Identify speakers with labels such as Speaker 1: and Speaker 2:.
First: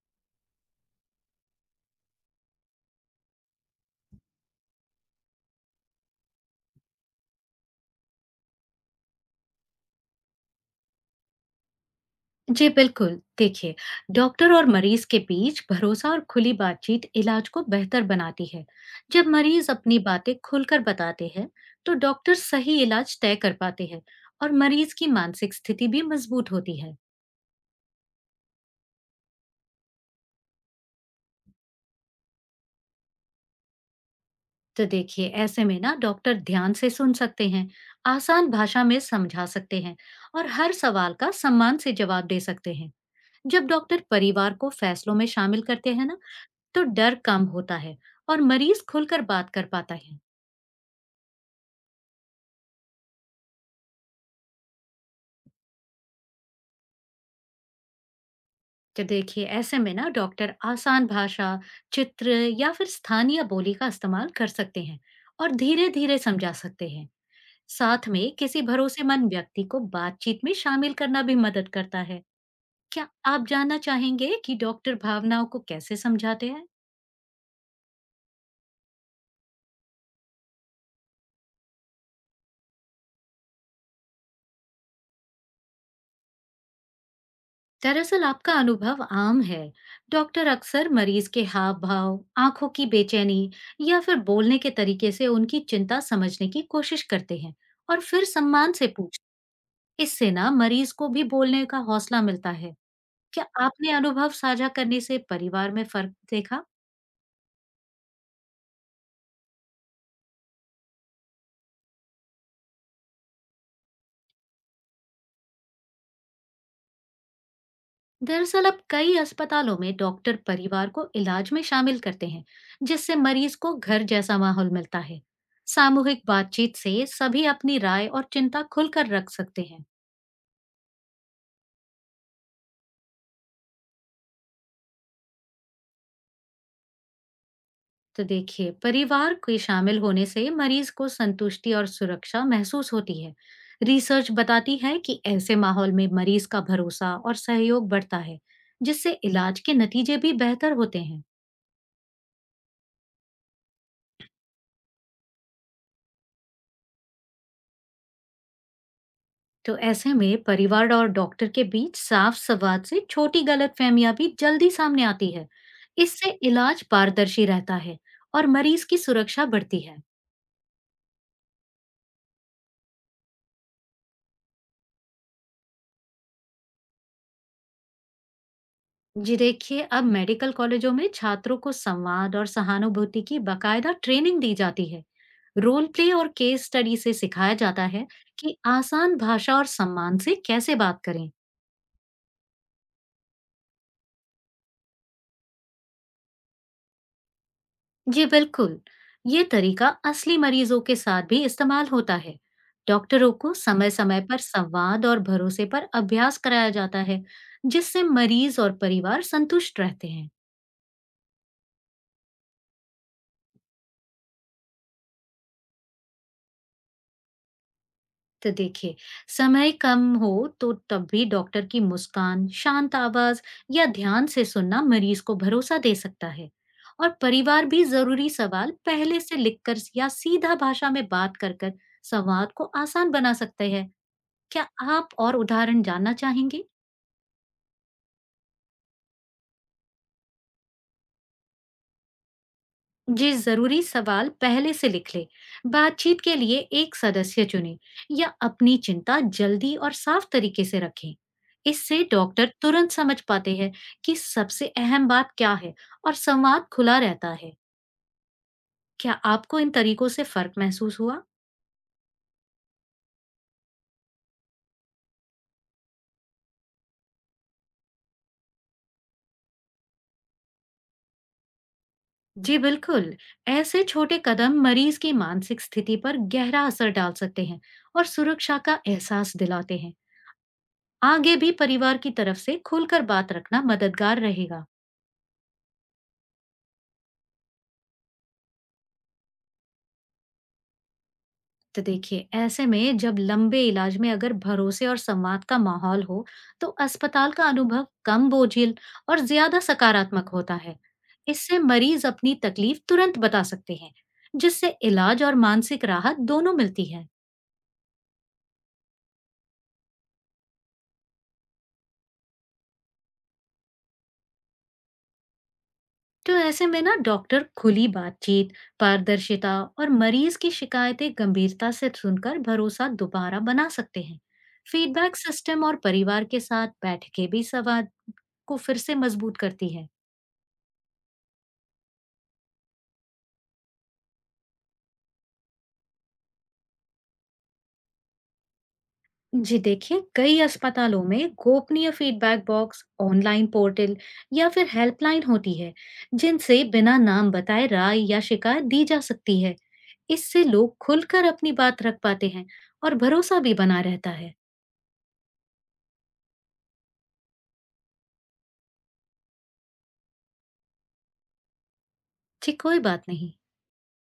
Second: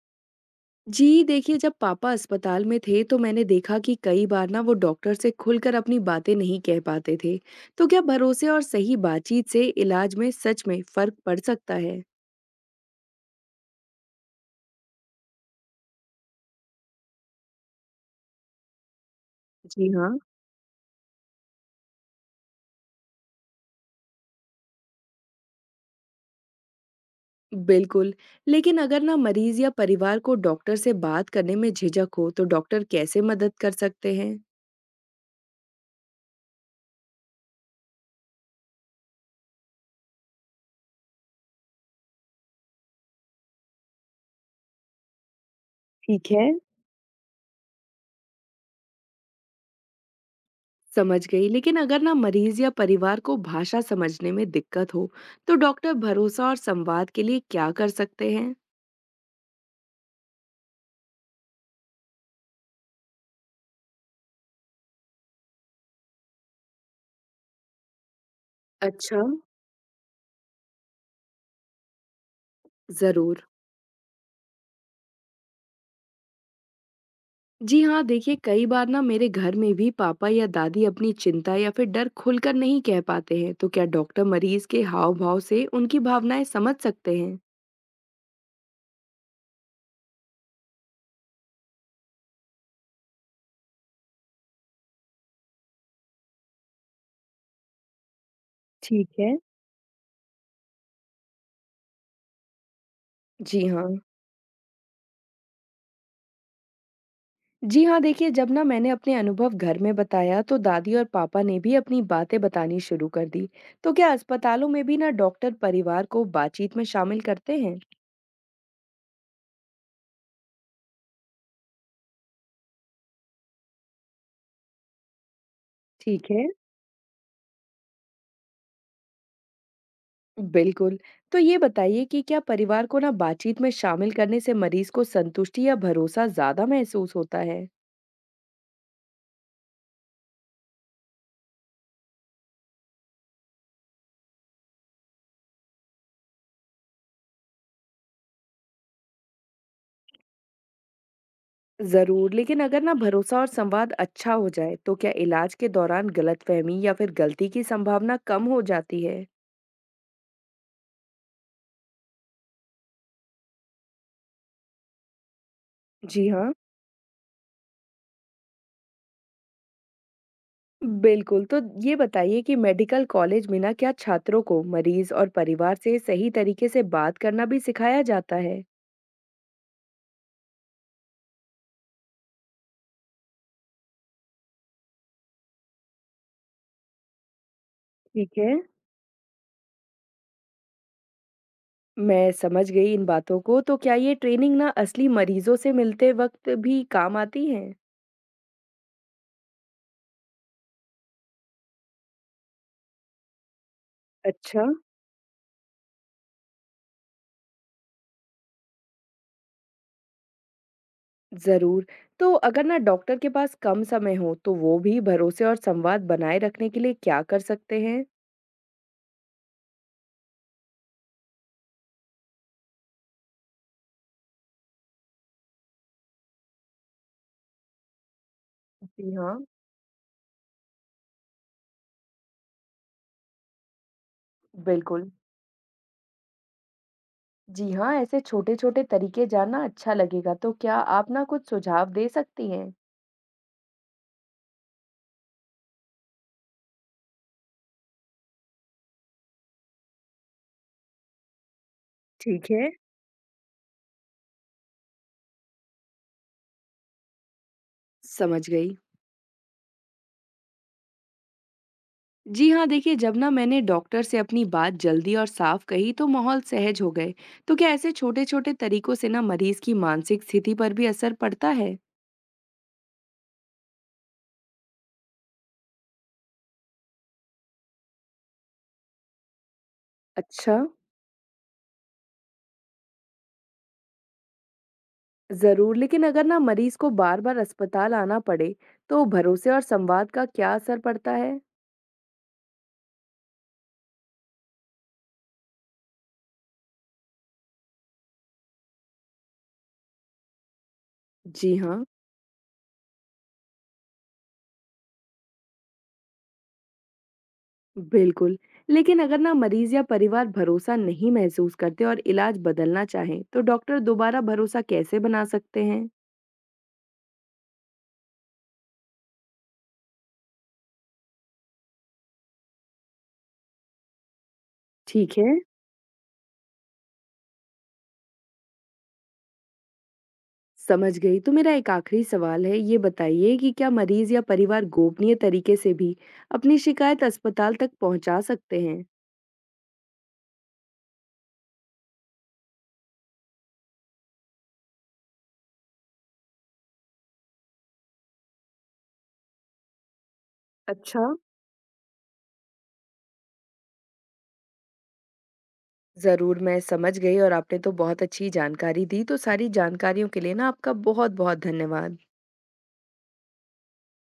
Speaker 1: जी, देखिए जब पापा अस्पताल में थे तो मैंने देखा कि कई बार ना वो डॉक्टर से खुलकर अपनी बातें नहीं कह पाते थे। तो क्या भरोसे और सही बातचीत से इलाज में सच में फर्क पड़ सकता है?
Speaker 2: जी बिल्कुल। देखिए, डॉक्टर और मरीज के बीच भरोसा और खुली बातचीत इलाज को बेहतर बनाती है। जब मरीज
Speaker 1: जी
Speaker 2: अपनी
Speaker 1: हाँ
Speaker 2: बातें खुलकर बताते हैं तो डॉक्टर सही इलाज तय कर पाते हैं, और मरीज की मानसिक स्थिति भी मजबूत होती है।
Speaker 1: बिल्कुल। लेकिन अगर ना मरीज या परिवार को डॉक्टर से बात करने में झिझक हो तो डॉक्टर कैसे मदद कर सकते हैं?
Speaker 2: तो देखिए, ऐसे में ना डॉक्टर ध्यान से सुन सकते हैं, आसान भाषा में समझा सकते हैं, और हर सवाल का सम्मान से जवाब दे सकते हैं। जब डॉक्टर परिवार को फैसलों में शामिल करते हैं ना,
Speaker 1: ठीक है।
Speaker 2: तो डर कम होता है और मरीज खुलकर बात कर पाता है।
Speaker 1: समझ गई, लेकिन अगर ना मरीज या परिवार को भाषा समझने में दिक्कत हो तो डॉक्टर भरोसा और संवाद के लिए क्या कर सकते हैं?
Speaker 2: तो देखिए, ऐसे में ना डॉक्टर आसान भाषा, चित्र, या फिर स्थानीय बोली का इस्तेमाल कर सकते हैं, और धीरे धीरे समझा सकते हैं। साथ में किसी
Speaker 1: अच्छा।
Speaker 2: भरोसेमंद व्यक्ति को बातचीत में शामिल करना भी मदद करता है। क्या
Speaker 1: जरूर।
Speaker 2: आप जानना चाहेंगे कि डॉक्टर भावनाओं को कैसे समझाते हैं?
Speaker 1: जी हाँ, देखिए कई बार ना मेरे घर में भी पापा या दादी अपनी चिंता या फिर डर खुलकर नहीं कह पाते हैं, तो क्या डॉक्टर मरीज के हाव-भाव से उनकी भावनाएं समझ सकते हैं?
Speaker 2: दरअसल आपका अनुभव आम है। डॉक्टर अक्सर मरीज के हाव भाव, आंखों की बेचैनी, या फिर बोलने के तरीके से उनकी चिंता समझने की कोशिश करते हैं, और फिर सम्मान से
Speaker 1: ठीक
Speaker 2: पूछते।
Speaker 1: है।
Speaker 2: इससे ना मरीज को भी बोलने का हौसला मिलता है। क्या
Speaker 1: जी
Speaker 2: आपने
Speaker 1: हाँ।
Speaker 2: अनुभव साझा करने से परिवार में फर्क देखा?
Speaker 1: जी हाँ, देखिए जब ना मैंने अपने अनुभव घर में बताया तो दादी और पापा ने भी अपनी बातें बतानी शुरू कर दी। तो क्या अस्पतालों में भी ना डॉक्टर परिवार को बातचीत में शामिल करते हैं?
Speaker 2: दरअसल अब कई अस्पतालों में डॉक्टर परिवार को इलाज में शामिल करते हैं, जिससे मरीज को घर जैसा माहौल मिलता है। सामूहिक
Speaker 1: ठीक है।
Speaker 2: बातचीत से सभी अपनी राय और चिंता खुलकर रख सकते हैं।
Speaker 1: बिल्कुल। तो ये बताइए कि क्या परिवार को ना बातचीत में शामिल करने से मरीज को संतुष्टि या भरोसा ज़्यादा महसूस होता है?
Speaker 2: तो देखिए, परिवार के शामिल होने से मरीज को संतुष्टि और सुरक्षा महसूस होती है। रिसर्च बताती है कि ऐसे माहौल में मरीज का भरोसा और सहयोग बढ़ता है, जिससे इलाज के नतीजे भी बेहतर होते हैं।
Speaker 1: ज़रूर, लेकिन अगर ना भरोसा और संवाद अच्छा हो जाए, तो क्या इलाज के दौरान गलतफहमी या फिर गलती की संभावना कम हो जाती है?
Speaker 2: तो ऐसे में परिवार और डॉक्टर के बीच साफ संवाद से छोटी गलतफहमियां भी जल्दी सामने आती है।
Speaker 1: जी
Speaker 2: इससे
Speaker 1: हाँ।
Speaker 2: इलाज पारदर्शी रहता है, और मरीज की सुरक्षा बढ़ती है।
Speaker 1: बिल्कुल, तो ये बताइए कि मेडिकल कॉलेज में ना क्या छात्रों को मरीज और परिवार से सही तरीके से बात करना भी सिखाया जाता है?
Speaker 2: जी देखिए, अब मेडिकल कॉलेजों में छात्रों को संवाद और सहानुभूति की बकायदा ट्रेनिंग दी जाती है। रोल प्ले और केस स्टडी से सिखाया जाता है
Speaker 1: ठीक है।
Speaker 2: कि आसान भाषा और सम्मान से कैसे बात करें।
Speaker 1: मैं समझ गई इन बातों को, तो क्या ये ट्रेनिंग ना असली मरीजों से मिलते वक़्त भी काम आती है?
Speaker 2: जी बिल्कुल, ये तरीका असली मरीजों के साथ भी इस्तेमाल होता है। डॉक्टरों को समय-समय पर
Speaker 1: अच्छा।
Speaker 2: संवाद और भरोसे पर अभ्यास कराया जाता है, जिससे मरीज और परिवार संतुष्ट रहते हैं।
Speaker 1: ज़रूर। तो अगर ना डॉक्टर के पास कम समय हो, तो वो भी भरोसे और संवाद बनाए रखने के लिए क्या कर सकते हैं?
Speaker 2: तो देखिए, समय कम हो तो तब भी डॉक्टर की मुस्कान, शांत आवाज, या ध्यान से सुनना मरीज को भरोसा दे सकता है। और परिवार भी जरूरी सवाल
Speaker 1: जी
Speaker 2: पहले से
Speaker 1: हाँ।
Speaker 2: लिखकर या सीधा भाषा में बात कर कर संवाद को आसान बना सकते हैं। क्या
Speaker 1: बिल्कुल।
Speaker 2: आप और उदाहरण जानना चाहेंगे?
Speaker 1: जी हाँ, ऐसे छोटे-छोटे तरीके जानना अच्छा लगेगा, तो क्या आप ना कुछ सुझाव दे सकती हैं?
Speaker 2: ये जरूरी सवाल पहले से लिख ले, बातचीत के लिए एक सदस्य चुने, या अपनी चिंता जल्दी और साफ तरीके से रखें। इससे
Speaker 1: ठीक
Speaker 2: डॉक्टर
Speaker 1: है।
Speaker 2: तुरंत समझ पाते हैं कि सबसे अहम बात क्या है, और संवाद खुला रहता है।
Speaker 1: समझ गई।
Speaker 2: क्या आपको इन तरीकों से फर्क महसूस हुआ?
Speaker 1: जी हाँ, देखिए जब ना मैंने डॉक्टर से अपनी बात जल्दी और साफ कही तो माहौल सहज हो गए। तो क्या ऐसे छोटे छोटे तरीकों से ना मरीज की मानसिक स्थिति पर भी असर पड़ता है?
Speaker 2: जी बिल्कुल। ऐसे छोटे कदम मरीज की मानसिक स्थिति पर गहरा असर डाल सकते हैं, और सुरक्षा का एहसास दिलाते हैं।
Speaker 1: अच्छा।
Speaker 2: आगे भी परिवार की तरफ से खुलकर बात रखना मददगार रहेगा।
Speaker 1: जरूर, लेकिन अगर ना मरीज को बार बार अस्पताल आना पड़े तो भरोसे और संवाद का क्या असर पड़ता है?
Speaker 2: तो देखिए, ऐसे में जब लंबे इलाज में अगर भरोसे और संवाद का माहौल हो, तो अस्पताल का अनुभव कम बोझिल और ज्यादा सकारात्मक होता है।
Speaker 1: जी
Speaker 2: इससे
Speaker 1: हाँ।
Speaker 2: मरीज अपनी तकलीफ तुरंत बता सकते हैं, जिससे इलाज और मानसिक राहत दोनों मिलती है।
Speaker 1: बिल्कुल। लेकिन अगर ना मरीज या परिवार भरोसा नहीं महसूस करते और इलाज बदलना चाहें तो डॉक्टर दोबारा भरोसा कैसे बना सकते हैं?
Speaker 2: तो ऐसे में ना डॉक्टर खुली बातचीत, पारदर्शिता, और मरीज की शिकायतें गंभीरता से सुनकर भरोसा दोबारा बना सकते हैं। फीडबैक
Speaker 1: ठीक है।
Speaker 2: सिस्टम और परिवार के साथ बैठकें भी संवाद को फिर से मजबूत करती है।
Speaker 1: समझ गई। तो मेरा एक आखिरी सवाल है, ये बताइए कि क्या मरीज या परिवार गोपनीय तरीके से भी अपनी शिकायत अस्पताल तक पहुंचा सकते हैं?
Speaker 2: जी देखिए, कई अस्पतालों में गोपनीय फीडबैक बॉक्स, ऑनलाइन पोर्टल, या फिर हेल्पलाइन होती है, जिनसे बिना नाम बताए राय या शिकायत दी जा सकती है। इससे लोग
Speaker 1: अच्छा।
Speaker 2: खुलकर अपनी बात रख पाते हैं, और भरोसा भी बना रहता है।
Speaker 1: ज़रूर, मैं समझ गई और आपने तो बहुत अच्छी जानकारी दी। तो सारी जानकारियों के लिए ना आपका बहुत-बहुत धन्यवाद।
Speaker 2: जी कोई बात नहीं।